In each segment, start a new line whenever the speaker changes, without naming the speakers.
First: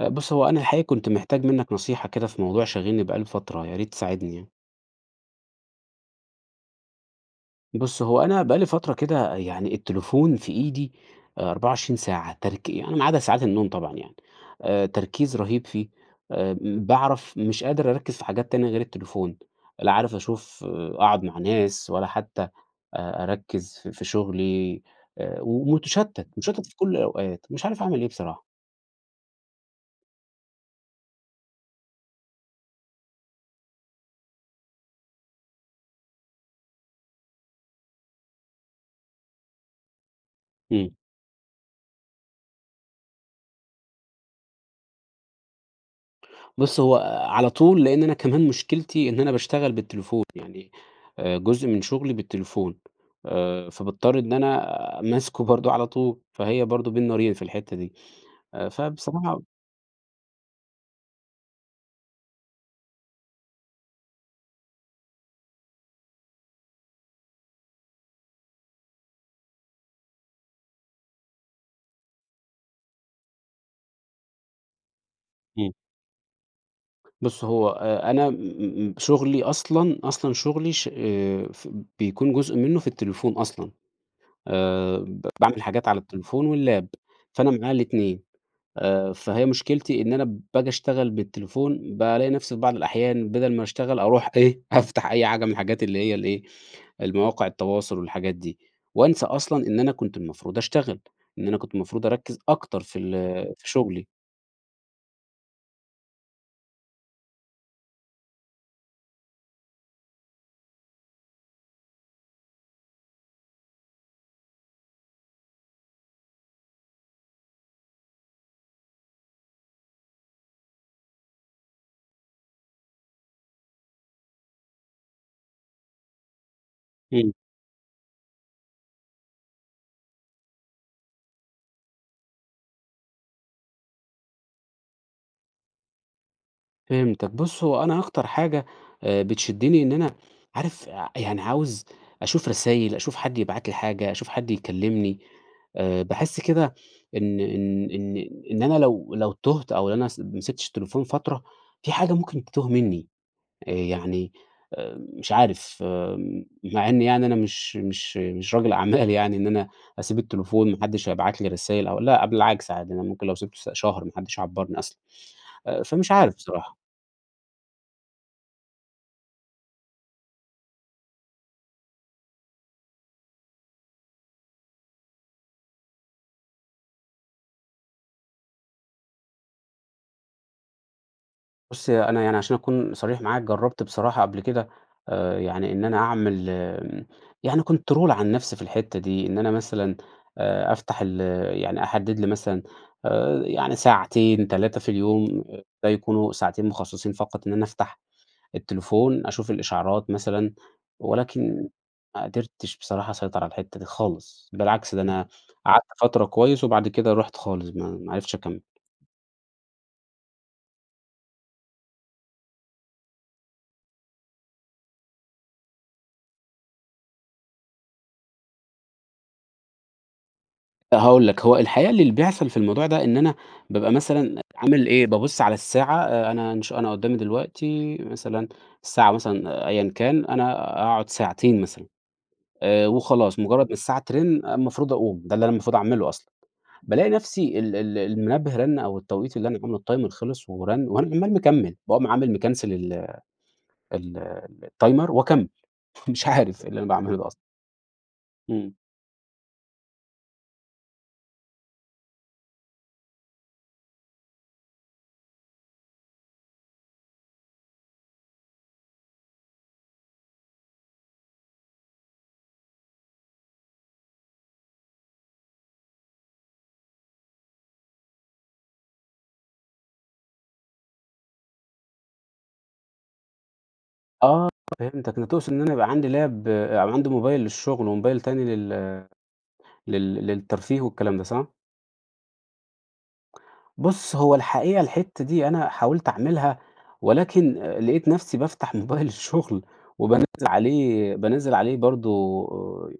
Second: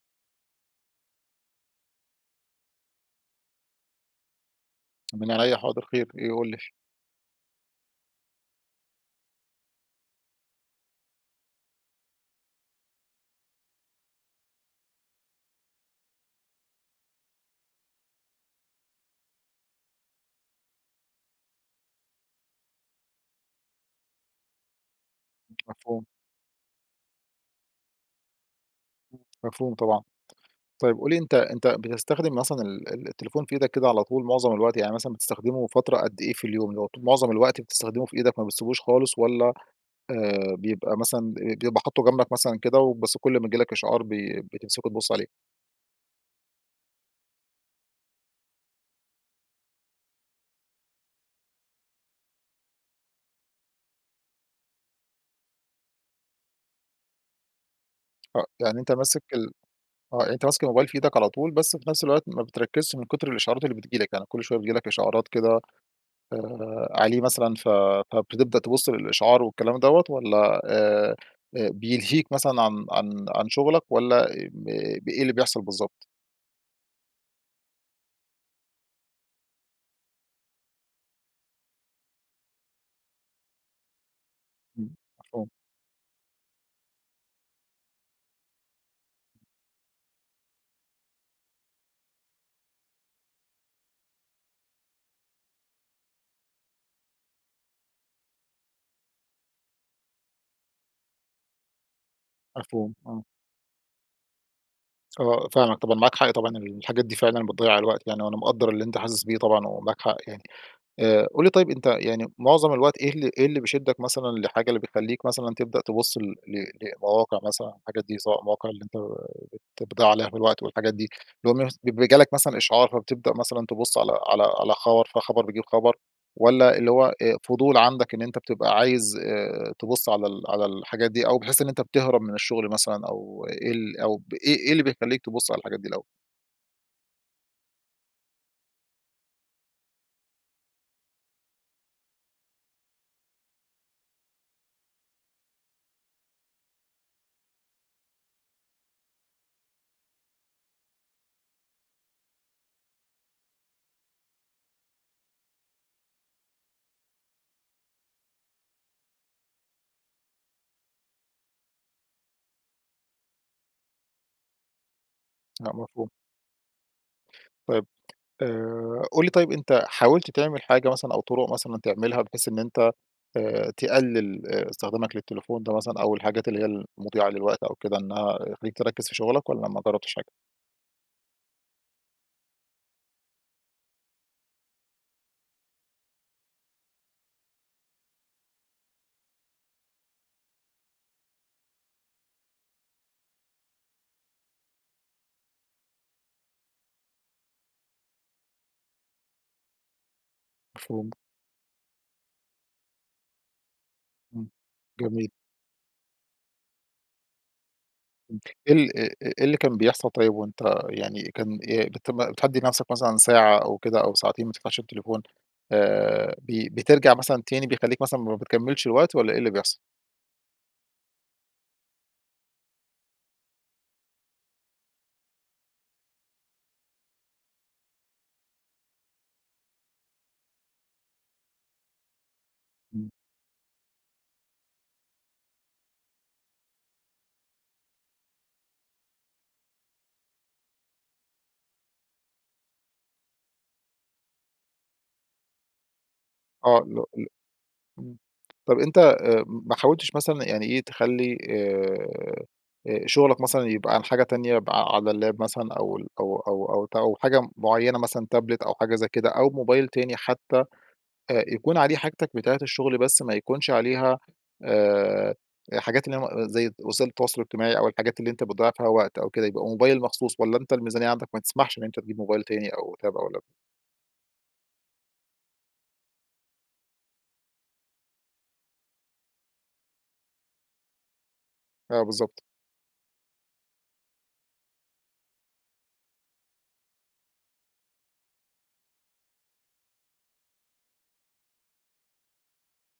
آآ، بُص هو أنا الحقيقية كنت محتاج منك نصيحة كده في موضوع شاغلني بقى لي فترة، ياريت تساعدني يعني.
من عينيّا حاضر، خير، إيه، قُل لي؟
بُص هو أنا بقى لي فترة كده يعني التليفون في إيدي، 24 ساعة ترك يعني ما عدى ساعات النوم طبعًا يعني، آآ تركيز رهيب فيه، آآ م باعرف مش قادر أركّز في حاجات تانية غير التليفون، لا عارف أشوف أقعد مع ناس ولا حتّى أ أركّز في في شغلي آآ، و
مفهوم.
ومتشتّت، مشتّت في كُل الأوقات، مش عارف اعمل إيه بصراحة.
مفهوم طبعًا. طيب قُل لي أنتَ أنتَ بتستخدم مثلًا ال ال التليفون في إيدك كده على طول معظم الوقت، يعني مثلًا بتستخدمه فترة قد إيه في اليوم، اللي هو ط مُعظم الوقت بتستخدمه في إيدك ما بتسيبوش خالص، والّا آآ
إمم.
بيبقى مثلًا بي بيبقى حاطُّه جنبك مثلًا كده، وبس كُل ما ييجي لك إشعار بي بتمسكه تبُص عليه؟
بُص هو على طول، لإن أنا كمان مشكلتي إن أنا باشتغل بالتليفون يعني، آآ، جزء من شغلي بالتليفون، آآ فباضطر إن أنا ماسكه برضه على طول، فهي برضه بين نارين في الحتّة دي
آه،
آآ،
يعني أنتَ ماسك
فبصراحة
ال آه يعني أنتَ ماسك الموبايل في إيدك على طول، بس في نفْس الوقت ما بتركّزش من كتر الإشعارات اللي بتيجي لك، يعني كل شوية بتيجي لك إشعارات كده، آآ عليه مثلًا، فب بتبدأ تبُص للإشعار والكلام دوّة، والّا آآ بيلهيك مثلًا عن عن عن شغلك، والّا ا م إيه اللي بيحصل
إمم.
بالضبط؟
بُص، هو أ أنا م م شغلي أصلًا أصلًا شغلي ش آآ، ف بيكون جزء منّه في التليفون أصلًا.
إمم.
آآ، ب
مفهوم.
باعمل حاجات على التليفون واللاب، فأنا معايا ال2 آآ، فهي مشكلتي إن أنا باجي أشتغل بالتليفون، بالاقي نفسي في بعض الأحيان بَدَل ما أشتغل أروح إيه، أفتح أي حاجة من الحاجات اللي هي ال إيه، المواقع التواصل والحاجات دي. وانسى أصلًا إن أنا كنت المفروض أشتغل، إن أنا كنت المفروض أركّز أكتر
مفهوم.
في ال
آه.
في شغلي.
آه، فاهمك طبعًا، معاك حق طبعًا الحاجات دي فعلًا بتضيّع الوقت يعني وأنا مقدّر اللي أنت حاسس بيه طبعًا و معاك حق يعني. آآ، قُل لي طيب أنت يعني مُعظم الوقت إيه ال إيه اللي بيشدّك مثلًا لحاجة، اللي بتخلّيك مثلًا تبدأ تبُص ل ل لمواقع مثلًا الحاجات دي سواء المواقع اللي أنت ت بتضيّع عليها في الوقت والحاجات دي؟ اللي هو مس بي جالك مثلًا إشعار، فبتبدأ مثلًا تبُص على على على خبر، فخبر بيجيب خبر؟ والَّا اللي هو
إمم.
أ فضول عندك إن أنت بتبقى عايز آآ، تبُص على ال على الحاجات دي؟ أو بحيث إن أنت بتهرب من الشغل مثلًا؟ أو إيه ال أو بإيه إيه اللي بيخلّيك تبُص على الحاجات دي الاول؟
فهمتك. بُص، هو أنا أكتر حاجة، آآ، بتشدّني إن أنا عارف أ يعني عاوز أشوف رسايل، أشوف حد يبعت لي حاجة، أشوف حد يكلّمني. آآ، باحس كده إن إن إن إن أنا لو لو تُهت أو أنا س ما مسكتش التليفون فترة، في حاجة ممكن تِتُوه منّي. أ يعني آآ، مش عارف مع إنّي يعني أنا مش مش مش راجل أعمال يعني إن أنا أسيب التليفون ما حدّش هيبعت لي رسايل أو لأ، بالعكس عادي. أنا ممكن لو سِبته س شهر ما حدّش يعبّرني أصلًا.
لأ،
آآ،
مفهوم.
فمش عارف بصراحة.
طيب، آآ، قُل لي طيب أنت حاولت تعمل حاجة مثلًا أو طُرق مثلًا تعملها بحيث إن أنت آآ تقلّل أ استخدامك للتليفون ده مثلًا أو الحاجات اللي هي ال مُضيّعة للوقت أو كده إنها تخلّيك تركّز في شُغلك والّا ما جرّبتش حاجة؟
بُص ي أنا يعني عشان أكون صريح معاك، جرّبت بصراحة قبل كده آآ، يعني إن أنا أعمل آآ، يعني control على النفْس في الحِتّة دي، إن أنا مثلًا آآ أفتَح ال يعني أحدّد لي مثلًا آآ، يعني ساعتين، 3 في اليوم، ده يكونوا ساعتين مُخصّصين فقط إن أنا أفتَح التليفون أشوف الإشعارات مثلًا
مفهوم.
ولكن ما قدِرتش بصراحة أسيطر على الحِتَّة دي
امم.
خالص، بالعكس، ده أنا
جميل.
قعَدت فترة كويّس وبعد كده رُحت خالص، ما ما عرفتش
امم،
أكمِّل.
إيه ال أ إيه اللي كان بيحصَل طيّب وأنت يعني كان إ بت بتحدّد لنفْسك مثلًا ساعة أو كده أو ساعتين ما تفتَحش التليفون آآ، ب بترجع مثلًا تاني، بيخلّيك مثلًا ما بتكمّلش الوقت والّا إيه اللي بيحصل؟
هاقول لك، هو الحقيقة اللي بيحصَل في الموضوع ده إن أنا بابقى مثلًا عامل إيه، بابُص على الساعة آآ، أنا إنش أنا قُدّامي دلوقتي مثلًا الساعة مثلًا أيًا كان، أنا أقعُد ساعتين مثلًا، آآ
امم.
وخلاص، مُجرّد ما الساعة ترِن المفروض أقُوم، ده اللي أنا المفروض أعمله أصلًا، بالاقي نفْسي ال ال المنبّه رَن أو التوقيت اللي أنا عامله الtimer خلِص ورَن وأنا عمّال مكمّل، باقوم عامل مكنسل ال ال الtimer وأكمّل، مش عارف إيه
آه،
اللي أنا
ال
باعمله
ال
ده أصلًا؟
امم.
امم.
طَب أنت أ م ما حاولتش مثلًا يعني إيه، تخلّي آآ، آآ شُغلك مثلًا يبقى عن حاجة تانية، يبقى ع على اللاب مثلًا أو ال أو أو أو ت أو حاجة مُعيّنة مثلًا تابلت أو حاجة زي كده أو موبايل تاني حتى، أ يكون عليه حاجتك بتاعة الشغل بس ما يكونش عليها، آآ حاجات اللي هي م زي وسائل التواصل الاجتماعي أو الحاجات اللي أنت بتضيّع فيها وقت أو كده، يبقى موبايل مخصوص، والّا أنت الميزانيّة عندك ما تسمحش إن أنت تجيب موبايل تاني أو تاب أو لاب؟
آه فهمتك أنت تقصد إن أنا يبقى عندي لاب أو عندي موبايل للشغل وموبايل تاني لل لل للترفيه والكلام ده صح؟
آه بالضبط.
بص هو الحقيقة الحتّة دي أنا حاولت أعملها ولكن آآ لقيت نفسي بافتح موبايل الشغل وبانزّل عليه بانزّل عليه برضو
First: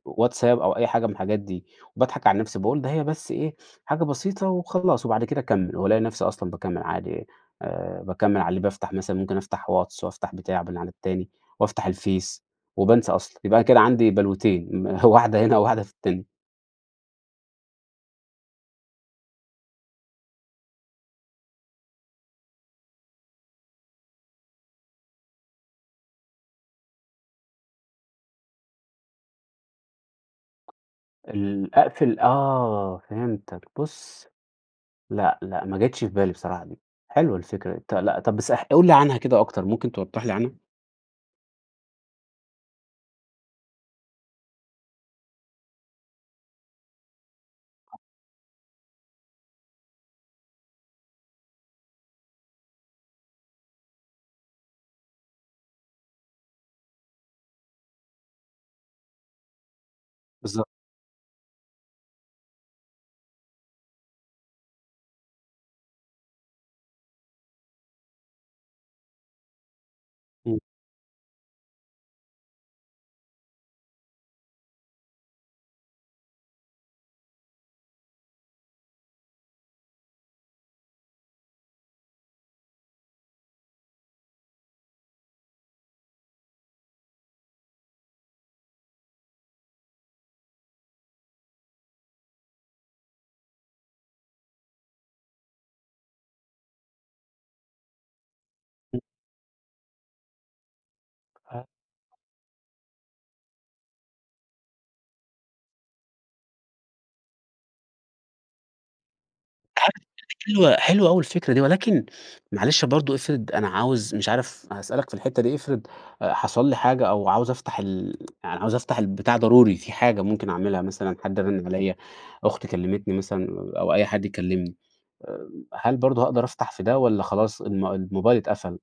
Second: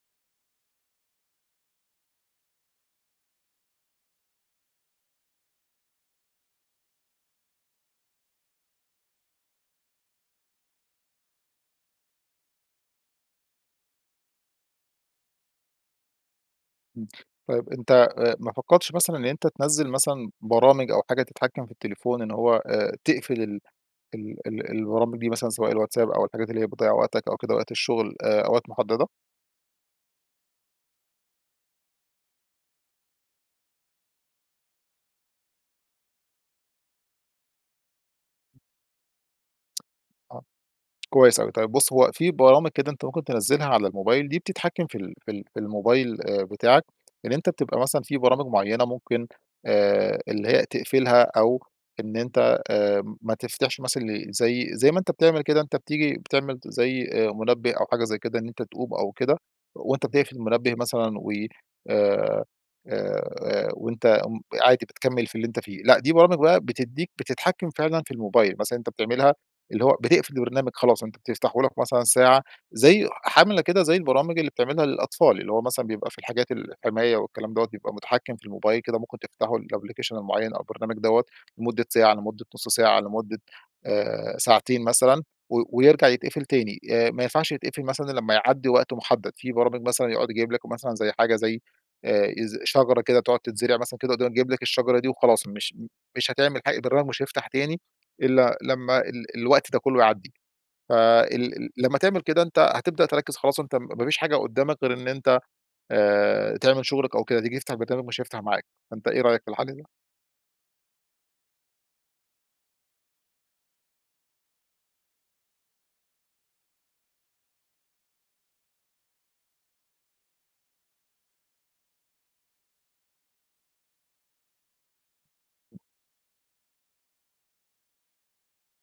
WhatsApp أو أي حاجة من الحاجات دي وباضحك على نفسي، باقول ده هي بس إيه حاجة بسيطة وخلاص وبعد كده أكمل وألاقي نفسي أصلًا باكمل عادي آآ باكمل على اللي بافتح مثلًا ممكن أفتح واتس وأفتح بتاع على التاني وأفتح الفيس وبانسى أصلًا. يبقى كده عندي بلوتين واحدة هنا وواحدة في التاني.
امم. طيّب أنت ما فكرتش مثلًا إن أنت تنزل مثلًا برامج أو حاجة تتحكم في التليفون إن هو آآ تقفل ال ال البرامج دي مثلًا سواء الwhatsapp أو الحاجات اللي هي بتضيع وقتك أو كده وقت الشغل آآ أو وقت محددة؟
ال أقفل آه فهمتك بُصّ. لا لا ما جاتش في بالي بصراحة دي. حلوة الفكرة ط لأ طب بس قل لي عنها كده أكتر ممكن توضح لي
.آه
عنها؟
كويّس أوي طيّب بُص هو في برامج كده أنت ممكن تنزلها على الموبايل دي بتتحكم في ال في ال في الموبايل بتاعك، إن أنت بتبقى مثلًا في برامج معيّنة ممكن آآ اللي هي تقفلها أو إن أنت آمم، ما تفتَحش مثلًا زي زي ما أنت بتعمل كده أنت بتيجي بتعمل زي آآ منبه أو حاجة زي كده أنت تقوم أو كده وأنت بتقفل
بالضب
المنبه مثلًا و آآ، آآ وأنت م عادي بتكمل في اللي أنت فيه. لأ، دي برامج بقى بتدّيك بتتحكم فعلًا في الموبايل مثلًا أنت بتعملها اللي هو بتقفل
إمم.
البرنامج خلاص أنت بتفتحهولك مثلًا ساعة، زي عاملة كده زي البرامج اللي بتعملها للأطفال اللي هو مثلًا بيبقى في الحاجات الحماية والكلام دَوَّة بيبقى متحكم في الموبايل كده ممكن تفتحوا الأبليكيشن المعيّن أو البرنامج دوّة لمدة ساعة، لمدة نص ساعة، لمدة آآ ساعتين مثلًا و ويرجع يتقفل تاني، آآ، ما ينفعش يتقفل مثلًا إلا لمّا يعدّي وقت محدد، في برامج مثلًا يقعد يجيب لك مثلًا زي حاجة زي آآ شجرة كده تقعد تتزرع مثلًا كده وتقعد تجيب لك الشجرة دي وخلاص مش مش هتعمل حا البرنامج مش هيفتح تاني إلا لمّا
[unintelligible]
ال الوقت ده كلّه يعدّي، فال
ها
ال لمّا تعمل كده أنت هتبدأ تركز خلاص، أنت ما فيش حاجة قدّامك غير إن أنت آآ تعمل شغلك أو كده تيجي تفتح البرنامج مش هيفتح معاك. فأنت إيه رأيك في الحل ده؟
[unintelligible] حلوة، حلوة أوي الفكرة دي ولكن معلش برضو افرض أنا عاوز مش عارف هأسألك في الحتّة دي، افرض حصل لي حاجة أو عاوز أفتح ال يعني عاوز أفتح البتاع ضروري في حاجة ممكن أعملها مثلًا، حد رانن عليّا، أختي كلمتني مثلًا أو أي حد يكلمني آآ هل برضو هاقدر أفتح في ده والّا خلاص الم الموبايل اتقفل؟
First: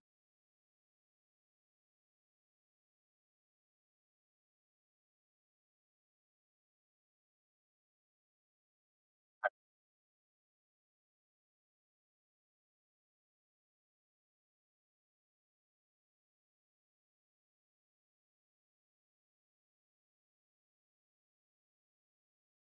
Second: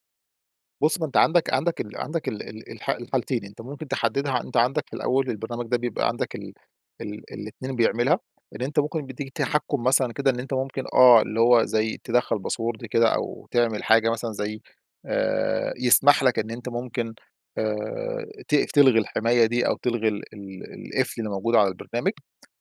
بُص، ما أنت عندك عندك ال عندك ال ال الح الحالتين. أنت ممكن تحدّدها أنت عندك في الأول البرنامج ده بيبقى عندك ال ال الاتنين بيعملها. إن أنت ممكن بيدّيك
[unintelligible]
تحكُّم مثلًا كده إن أنت ممكن آه، اللي هو زي تِدخّل باسورد كده أو تعمل حاجة مثلًا زي آآ يسمح لك إن أنت ممكن آآ تقف تلغي الحماية دي أو تلغي ال ال القفل اللي موجود على البرنامج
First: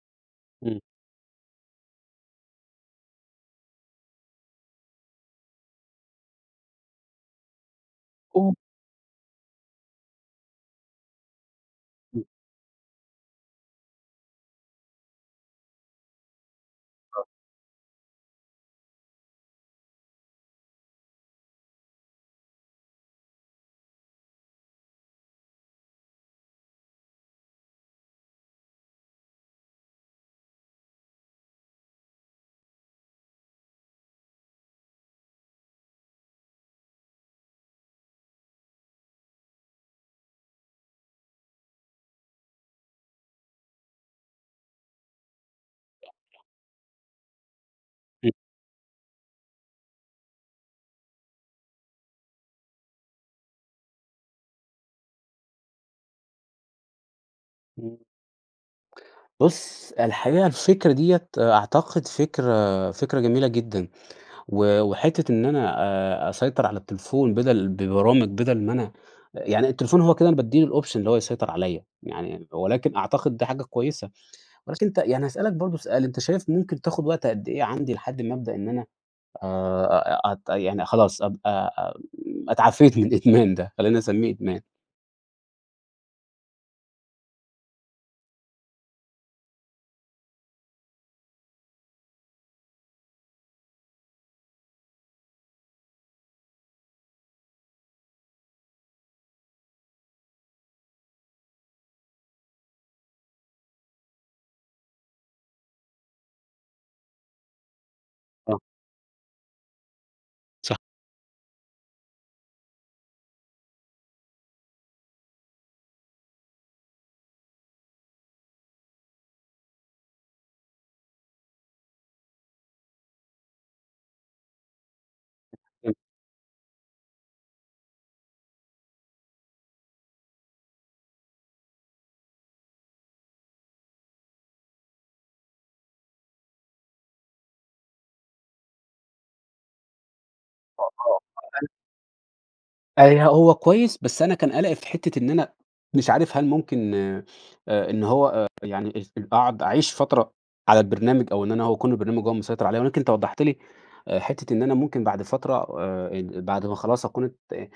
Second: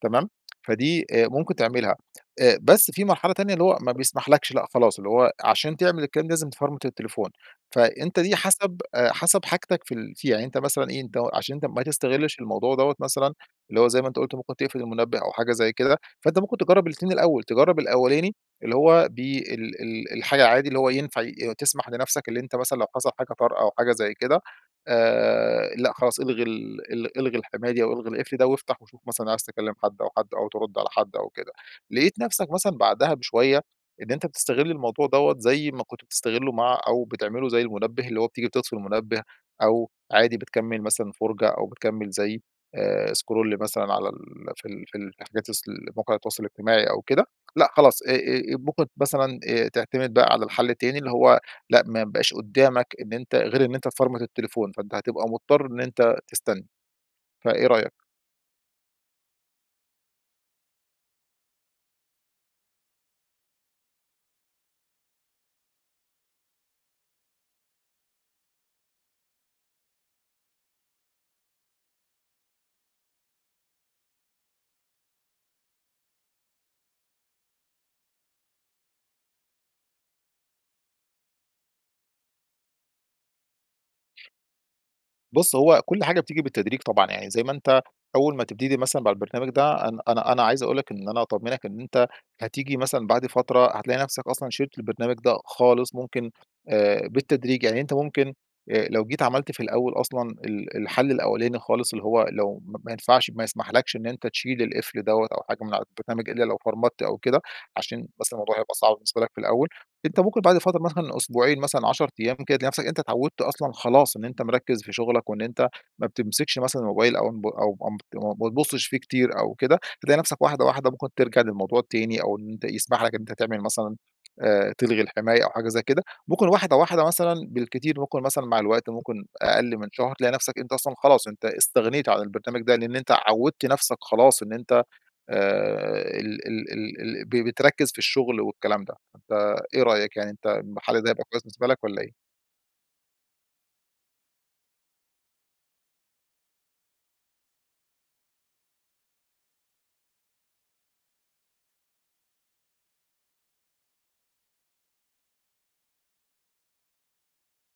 تمام؟
إمم.
فدي آآ ممكن تعملها. أ بس في مرحلة تانية اللي هو ما بيسمحلكش، لأ خلاص اللي هو عشان تعمل الكلام ده لازم تفرمت التليفون. فأنت دي
أو
حسب أ حسب حاجتك في ال فيها. يعني أنت مثلًا إيه، عشان أنت ما
إمم.
تستغلش الموضوع دوّة مثلًا اللي هو زي ما أنت قُلت ممكن تقفل المنبه أو حاجة زي كده، فأنت ممكن تجرّب الاتنين
صح.
الأول. تجرّب الأولاني اللي هو بي ال ال الحاجة عادي، اللي هو ينفع ي تسمح لنفسك اللي أنت مثلًا لو حصل حاجة طارئة أو حاجة زي كده، آآ لأ خلاص إلغي ال ال إلغي الحماية دي أو إلغي القفل ده وافتح وشوف مثلًا عايز تكلّم حد أو حد أو ترُد على حد أو كده. لقيت نفسك مثلُا بعدها بشوية إن أنت بتستغل الموضوع دوّة زي ما كنت بتستغله مع أو بتعمله زي المنبه. اللي هو بتيجي بتطفي المنبه أو عادي بتكمّل مثلًا فُرجَة أو بتكمّل زي آآ سكرول مثلًا على ال في ال في ال في حاجات اصل موقع التواصل الاجتماعي أو كده، لأ خلاص. أ
إمم.
أ ممكن مثلًا أ تعتمد بقى على الحل التاني اللي هو، لأ ما يبقاش قُدّامك إن أنت غير إن أنت تفرمت التليفون، فأنت هتبقى مضطر إن أنت تستني. فإيه رأيك؟
إمم. بُص، الحقيقة الفكرة ديّة أعتقد فكرة فكرة جميلة جدًا. و وحتّة إن أنا أ أسيطر على التليفون بَدَل ببرامج بَدَل ما أنا يعني التليفون هو كده أنا بادّي له الأوبشن اللي هو يسيطر عليّا. يعني ولكن أعتقد ده حاجة كويسة. ولكن أنت يعني هاسألك برضه سؤال، أنت شايف ممكن تاخُد وقت قد إيه عندي لحد ما أبدأ إن أنا آآ أ أت يعني خلاص أبقى أ اتعافيت من الإدمان ده؟ خلّينا نسمّيه إدمان.
بُص، هو كل حاجة بتيجي بالتدريج طبعًا. يعني زي ما أنت أول ما تبتدي مثلًا مع البرنامج ده أنا أنا أنا عايز أقول لك إن أنا أطمنك إن أنت هتيجي مثلًا بعد فترة هتلاقي نفسك أصلًا شِلت البرنامج ده خالص ممكن آآ بالتدريج. يعني أنت ممكن أ لو جيت عملت في الأول أصلًا ال الحل الأولاني خالص اللي هو لو م ما ينفعش ما يسمحلكش إن أنت تشيل القفل دوّة أو حاجة من على البرنامج إلّا لو فرمت أو كده، عشان بس الموضوع
صح.
هيبقى صعب بالنسبة لك في الأول، أنت ممكن بعد
صح.
فترة مثلًا أسبوعين مثلًا 10 أيام كده، تلاقي نفسك أنت اتعوّدت أصلًا خلاص إن أنت مركّز في شغلك وإن أنت ما بتمسكش مثلًا الموبايل أو نب أو امت م ما بتبُصّش فيه كتير أو كده، هتلاقي نفسك واحدة، واحدة ممكن ترجع للموضوع التاني أو إن أنت يسمح لك إن أنت تعمل مثلًا آآ تلغي الحماية أو حاجة زي
[unintelligible]
كده. ممكن واحدة واحدة مثلًا بالكتير ممكن مثلًا مع الوقت ممكن أقل من شهر، تلاقي نفسك أنت أصلًا خلاص أنت استغنيت على البرنامج ده، لإن أنت عوّدت نفسك خلاص إن أنت آآ ال ال ال ال ب بتركّز في الشغل والكلام ده. فإيه رأيك يعني أنت الم حل ده هيبقى كويس بالنسبة
[unintelligible]
لك والّا إيه؟
آآ، ي هو كويّس بس أنا كان قلقي في حِتّة إن أنا مش عارف هل ممكن آآ إن هو آآ، يعني أ قاعد أعيش فترة على البرنامج أو إن أنا هو أكون البرنامج هو المسيطر عليَّ ولكن أنت وضّحت لي آآ، حِتّة إن أنا ممكن بعد فترة آآ، ال بعد ما خلاص أكون ات آآ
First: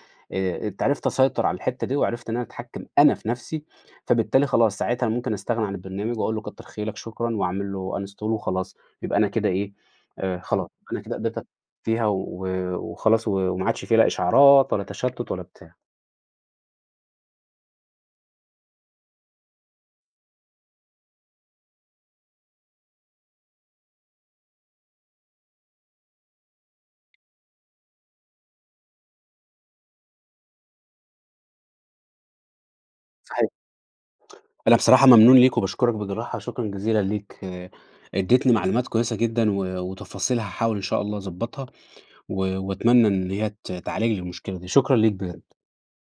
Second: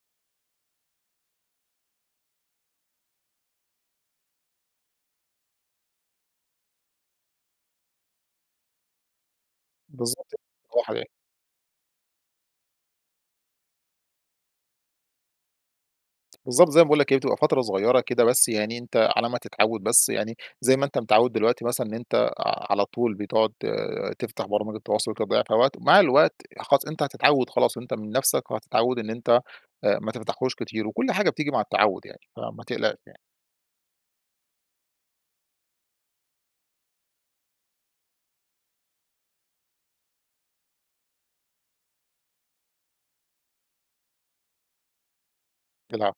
ات عرِفت أسيطر على الحِتّة دي وعرِفت إن أنا أتحكّم أنا في نفْسي فبالتالي خلاص، ساعتها أنا ممكن أستغنى عن البرنامج وأقول له كتّر خيرك شكرًا وأعمل له uninstall وخلاص يبقى أنا كده إيه،
بالضبط.
آآ خلاص أنا
[unintelligible]
كده قدِرت أت [unintelligible] فيها و وخلاص و وما عادش في لا إشعارات ولا تشتُّت ولا بتاع.
بالضبط زي ما باقول لك، هي بتبقى فترة صغيرة كده بس، يعني أنت على ما تتعوّد بس يعني، زي ما أنت متعوّد دلوقتي مثلًا إن أنت ع على طول بتقعُد تفتَح برامج التواصل وبتضيّع فيها وقت، ومع الوقت خلاص أنت هتتعوّد خلاص وأنت من نفْسك وهتتعوّد إن أنت أ ما تفتحوش كتير وكل حاجة بتيجي مع التعوُّد يعني، فما تقلقش يعني.
صحيح. أنا بصراحة ممنون ليك وباشكرك بجراحة، شكرًا جزيلًا ليك، إدّيتني معلومات كويسة جدًا و وتفاصيل هاحاول إن شاء الله أضبّطها و وأتمنى إن هي ت تعالج لي المشكلة دي. شكرًا ليك بجد.
العفو.